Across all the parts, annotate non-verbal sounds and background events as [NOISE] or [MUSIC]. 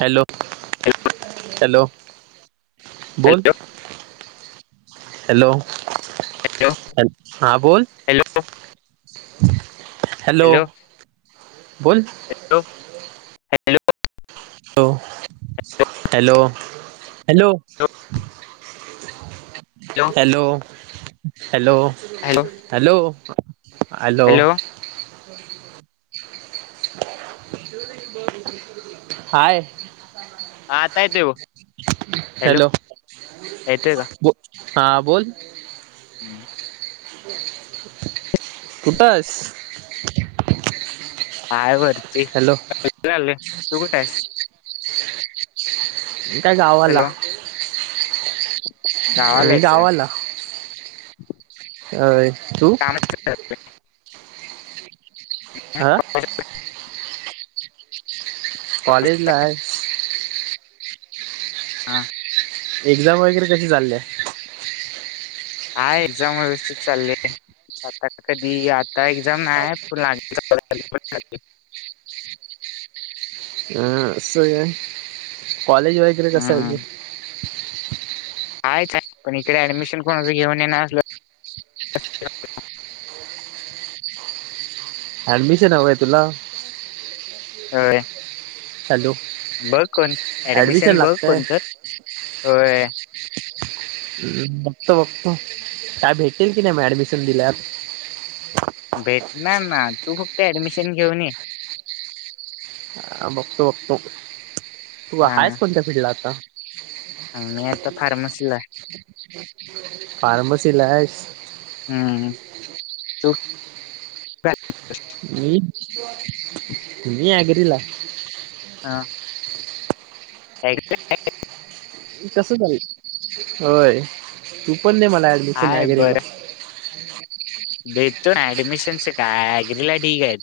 Hello hello बोल. Hello hello. हा बोल. हॅलो हॅलो बोल. Hello hello. Hello hello hello. Hello hello hello. Hello. Hi. हा आता येतोय बघ हॅलो येतोय का. बो हा बोल. हम्म. कुठे आहेस. हाय वरती बाहेर आलोय तू कुठे आहेस. काय गावाला. हॅलो मी गावाला. अ तू. काम हा. कॉलेजला हाय. हा. एक्झाम वगैरे कशी चालल्या. हा एक्झाम व्यवस्थित चाललीय. आता कधी आता एक्झाम नाही प [UNINTELLIGIBLE] [INAUDIBLE] अं असं कॉलेज वगैरे कसं आहे ते. कायच आहे, पण इकडे ऍडमिशन कोणाचं घेऊन येणार असलं. ऍडमिशन हवं आहे तुला. होय. हॅलो. बघ कोण ॲडमिशन ऍडमिशन बघ लागतंय कोण तर होय. बघतो, बघतो काय भेटेल की नाही ऍडमिशन दिल्यावर. [INAUDIBLE] भेटणार ना तू फक्त ऍडमिशन घेऊन ये. ह बघतो, बघतो तू हा आहे, कोणत्या फिल्ड ला आता. मी आता फार्मसीला फार्मसी ला आहेस हम्म तू मी, मी ॲग्री ला आहे हा ॲग्रीला कस ले होय तू पण नाही मला ऍडमिशन आहे ॲग्रीला बरं ह देतो ना ऍडमिशनच का अग्रीला ढीग आहेत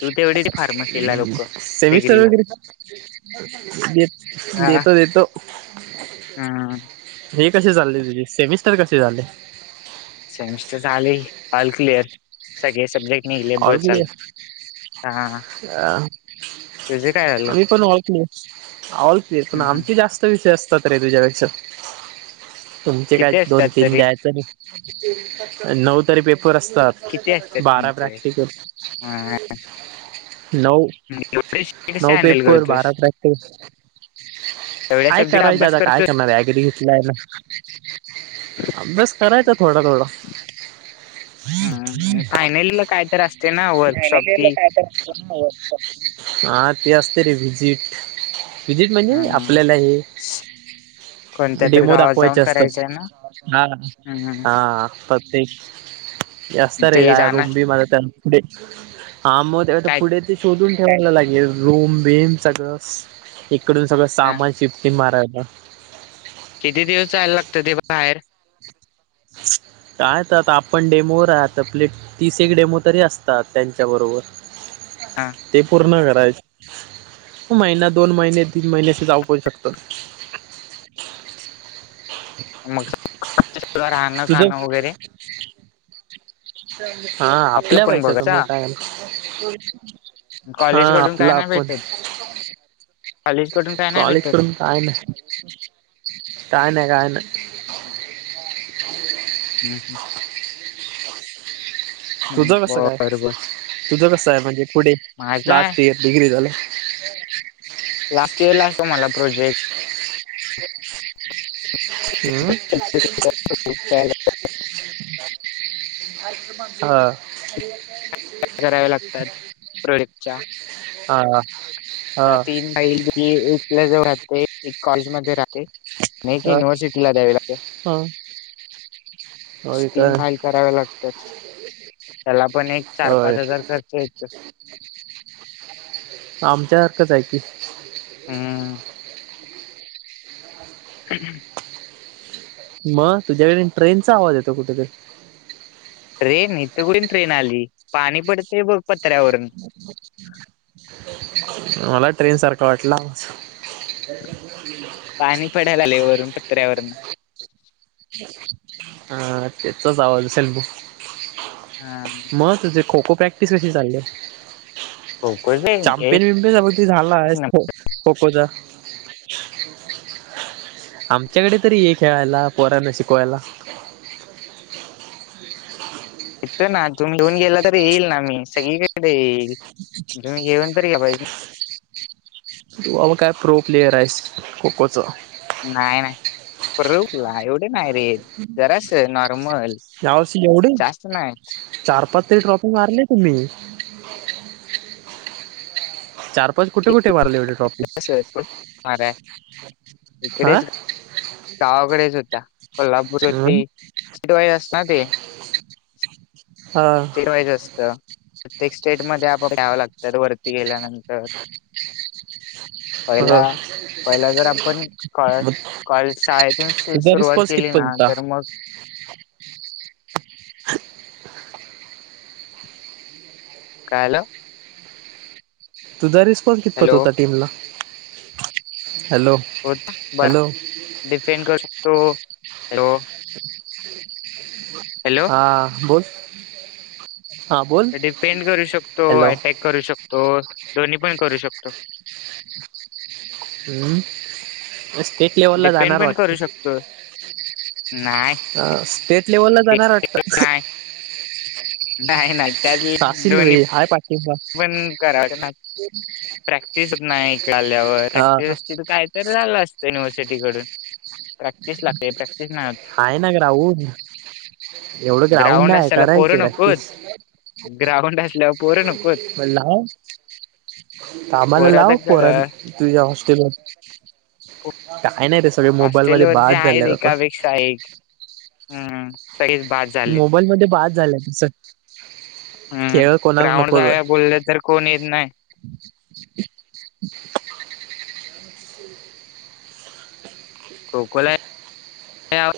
तू तेवढे तिकडे डिग्री ह् सेमिस्टर वगैरेेत देतो, देतो ह ह हे कसे चालले तुझे सेमिस्टर कसे चालले सेमिस्टर चाले ऑल क्लिअर सगळे सब्जेक्ट निघले बर ऑल झालं क्लिअर हा तुझं काय झालं आम्ही पण ऑल क्लिअर, ऑल क्लिअर पण हम्म हम्म. आमची जास्त विषय अस त आहे तुझ्यापेक्षा तुमचे काय किती असतात दोन तीन तरी द्यायचं आणि नऊ तरी पेपर किती असतात बारा प्रॅक्टि तुमचे हा नऊ, एवढे विषय कसे नऊ हँडल पेपर बारा करतोस प्रॅक्टिस एवढ्या य सब्जेक्ट करायच अभ्यास आता काय करतोस करणारे ॲग्री घेतलाय ना अभ्यास करायचा थोडा, थोडा हम् आणि फायनलला काय तर असते ना वर्कशॉप फायनल इयरला ती काय हा ते असते रे विजिट, विजिट म्हणजे हम्म. आपल्याला कोणत्या हे तरी डेमो गावात दाखवायच जाऊन असतात करायचंय ना हा, हम्म हम्म. हा प्रत्येक असत रे ते जाणार रुमबी मझ पुढे हा मग तेव काय पुढे ते शोधून ठेवाला लागेल रूम बिम सगळं इकडून सगळं ह सामान शिफ्टींग मारय हं किती दिवस जायला लागत ते बाहेर काय तर आता आपण डेमोवर आहत आपले तीस एक डेमो तरी असतात त्यांच्या बरोबर हा ते पूर्ण वेळा महिना दोन महिने तीन महिन् अस जाऊ पण शकत आ मग तिथे राहणं तुझं खाणं वगैरे हा आपलं आपल्या पण पैशाचं मग बघायचा काय ना हा कॉलेज कडून काय आपला नाही आपण भेटत कॉलेज कडून काय नाही कॉलेज भेटत कडून काय नाही, काय नाही हम्म ह ह, ह तुझं कसं काय? बर बर तुझं कसं हाय म्हणजे पुढे माझा आहे लास्ट इयर डिग्री झालं [INAUDIBLE] लास्ट इयर ला असतो मला प्रोजेक्ट तयार हम्म हां करावे लागतात प्रोजेक्टच्या हा हा तीन एक आपल्या जवळ राहतय एक कॉलेज मध्ये राह तय आणि एक हा युनव्हर्सिटी ला द्यावे लागते. हा होय तीन काय फाईल कराव्या लागतात... त्याला पण एक चार पाच हजार खर्च येतो... आमच्यासारख च आहे की, हम्म हम् म तुझ्याकडे ट्रेनचा आवाज येतो कुठेतर? इथे कुठून ट्रेन आली पाणी पडतय बघ... पत्र्यावरून [INAUDIBLE] मला ट्रेन सारखं वाटला आवाज... पत्र्यावरन... हा तेचाच आवाज असेल ब... हा म तुझे खो खो प्रॅक्टिस कशी चाललीये? खोकच आहे चॅम्पियन विमपियन एक झालायस न हो... खो खो चा... आमच्याकडे तरी ये खेळायला पोरांना शिकवायला... इथ ना तुम्ही गेला तर येईल ना मी सगळीकड येईल... तुम्ही, घेऊन तरी या पाहिजे ना... तू बाबा काय प्रो प्लेअर आहेस खो खो चा... नाही नाही प्रो कुठंला एवढ नाही रे जरास नॉर्मल.. यावर्षी एवढं जास्त नाही चार, पाच... तरी ट्रॉफी मारली तुम्ही.. चार कुठे कुठे मारले एवढे ट्रॉपी? तस मार हां... इकडेच गावाकडेच होत्या, कोल्हापूर होती सिटी वाईज असता ते... हा चिर वाईज असतं. प्रत्येक स्टेट मध्ये आपण घ्यावं लागतात वरती गेल्यानंतर... ह पहिला पहिला जर आपण क.. मग कॉल शाळेतून सुर तुझा सुरुवात रिस्पॉन्स केली कितपत ना होता तर मग... [UNINTELLIGIBLE] ह.. काय झालं? तुझा रिस्पॉन्स कितपत हॅलो होता टीमला? हॅलो होता बरा, हॅलो डिफेंन करू शकतो, [UNINTELLIGIBLE] हॅलो हा बोल... हा बोल डिफेंड करू शकतो, हॅलो अटॅक करू शकतो, दोन्ही पण करू शकतो... हम्म स्टेट लेवल ला डिपेंड जाणार वाटतं. नाहीय... लेवल ला जाणार वाटतं... नाही नाही त्यात असेल दोन्ही रे हाय पाठिंबा पण करा ना.. प्रॅक्टिस नाही इकड आल्यावर हा प्रॅक्टिस असती तर काय तर झालं असत.. युनिव्हर्सिटी कडून प्रॅक्टिस लागते प्रॅक्टि.. हेाय ना ग्राउंड एवढं ग्राउंड आहे असल्याला करायच पोरं नकोत प्रॅक्टिस.. ग्राउंड असल्यावर पोरं नकोत मन लावून आ कामाला पोरं आता लाव पोर क- तुझ्या हॉस्टेलवर.. पो- काय नाही रे सगळे मोबाईल म हॉस्टेलवरचे बाद झाले आता... हम् मोबाईल मध्ये बाद झालंय तस... हम्म खेळ कोणाला ग्राउंड जा नकोच आहे. बोलले तर कोण येत नाही. [UNINTELLIGIBLE] खो खोला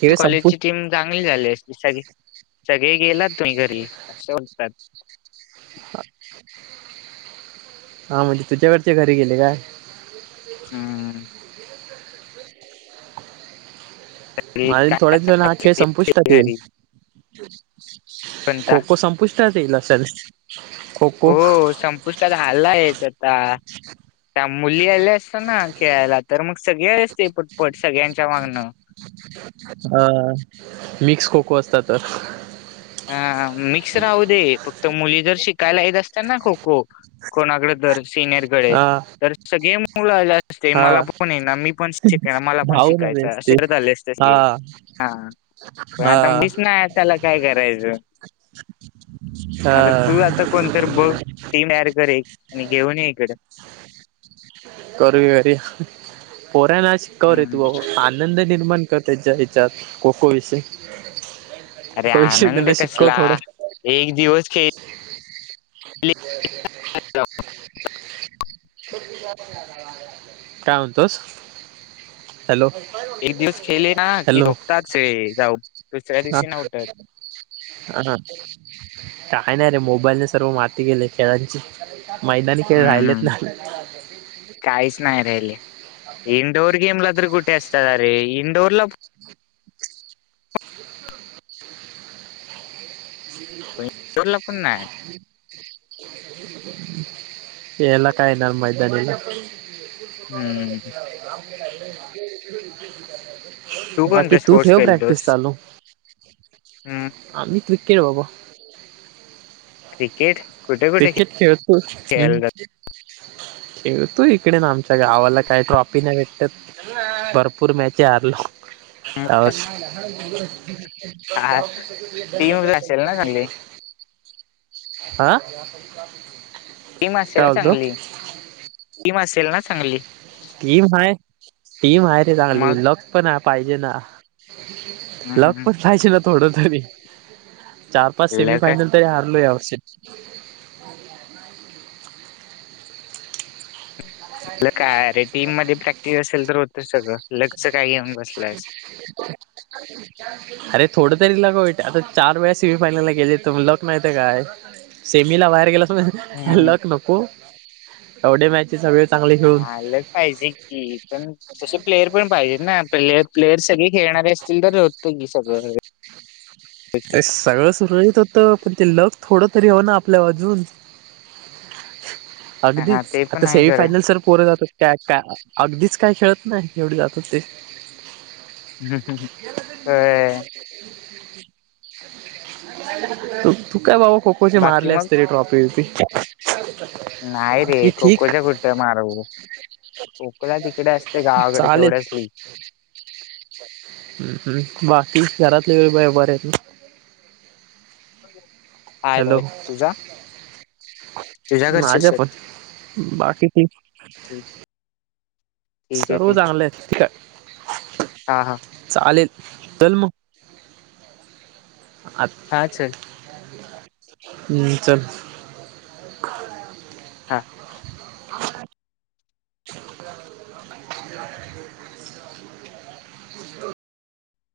खेळ संपू कॉलेजची टीम चांगली झाली असली सगळी सगळे गेलात तुम्ही घरी, असं म्हणतात. हा म्हणजे, तुझ्याकडचे घरी गेले काय? हम्. घरी माझ थोड्या दि [UNINTELLIGIBLE] हा खेळ संपुष्टात काय येईल घरी कोणता खो खो संपुष्टतात येईल अश्यान [INAUDIBLE] हो संपुष्टात आलायच आता. त्या मुली आल्या असत्या ना, खेळायला, तर मग सगळे आले असते पटपट सगळ्यांच्या मागनं. अ मिक्स खो खो असता तर हा, मिक्स राहू दे, फक्त मुली जर शिकायला येत असत्या ना खो खो कोणाकडे तर, सिनियरकडे, हा तर सगळे मुलं आल्या अस मला हा पण ये ना, मी पण शिकनं, मला पण धावून आले शिकायचं, असते असे करत आले असते हा की हा. पण हा आता [UNINTELLIGIBLE] नाही त्याला काय करायचं. ह् [INAUDIBLE] आता तू आता कोणतर बघ, टीम ऍड कर एक आणि घेऊन ये इकड करूया. तें पोऱ्याना शिकव रे तू हम्म भा आनंद निर्माण कर तेच्या ह्याच्यात. ककसे [UNINTELLIGIBLE] अरे आनंद कसला, एक दिवस खे [INAUDIBLE] अ [INAUDIBLE] [INAUDIBLE] काय म्हनतोस? एक दिवस खेलले ना, की झोपतात सगळे, जाऊन. दुसऱ्या हा दिवशी नाही उठत ह ह [INAUDIBLE] काय नाही रे, मोबाईलने सर्व माती केली खेळांची. मैदानी खेळ राहिलेच हम्म नाही. काहीच नाही राहिले. इंडोर गेमला तर कुठ कुठं असतात रे, इडोरला इडोरला पण नाय. याला काय येणार मैदानीला. [INAUDIBLE] हम्म बाकी कोणते तू स्पोर्ट्स ठेव खेळतोस प्रॅक्टिस चालू. हम्म आम्ही क्रिकेट बाबा क्रिकेट. कुठे कुठे क्रिकेट खेळतोस? खेळायला तू, हीकडे ना आमच्या गावाला काही ट्रॉफी नाही भेटत. भरपूर मॅची हरलो. ब [UNINTELLIGIBLE] आवाज [INAUDIBLE] जात टीम असेल ना चांगली आा टीम असेल ना चांगली. टीम असेल ना चांगली. टीम हाय टीम आहे रे चांगली, मग लक पण पाहिजे ना! हम्म लक हम्म. पण पायचे ना, थोड तरी. चार -पाच लक सेमीफायनल असलं तरी हारलो यावर्षी. काय रे टीम मध्ये प्रॅक्टिस असेल, तर होतच सगळं. [INAUDIBLE] लकच काय घेऊन बसलायस अरे थोड तरी लाग आता चार वेळा सेमीफायल ला गेलेलो त लक नाही तर काय? सेमीला बाहेर गेले होय. हम्म लक नको? एवढे मॅच हा लक पाहिजे की. पण तशे प्लेयर पण पाहिजेत ना प्लेअर, प्लेयर सगळे खेळणारे असतील तर होत की सगळं. अरे, सगळं सुरळीत होत, पण ते लक थोडं तरी हो ना आपल्या अजून हा अगदीच ते आता पण आहे खरं सेमीफायनल सर पोरं जात का का अगदीच काय खेळत नाही एवढे जातात ते हम् ते व्हय त तू काय बाबा खो खोचे बाकी मारले अस मग त र ट्रॉफी वी नाही रे खोकोच्या खुठ मारू खोकला तिकडे असते गावाकडे तेवढच लि हम् हम् बाकी घरातले व बा बरेत ना आहेत हॅलो आहेत तुझ्या माझ्या घरचे पण बाकीची ठीक आहे ठीक सर्व आहे चांगलंय काय हा हा चालेल चल मग आ हा सर चल हा [UNINTELLIGIBLE]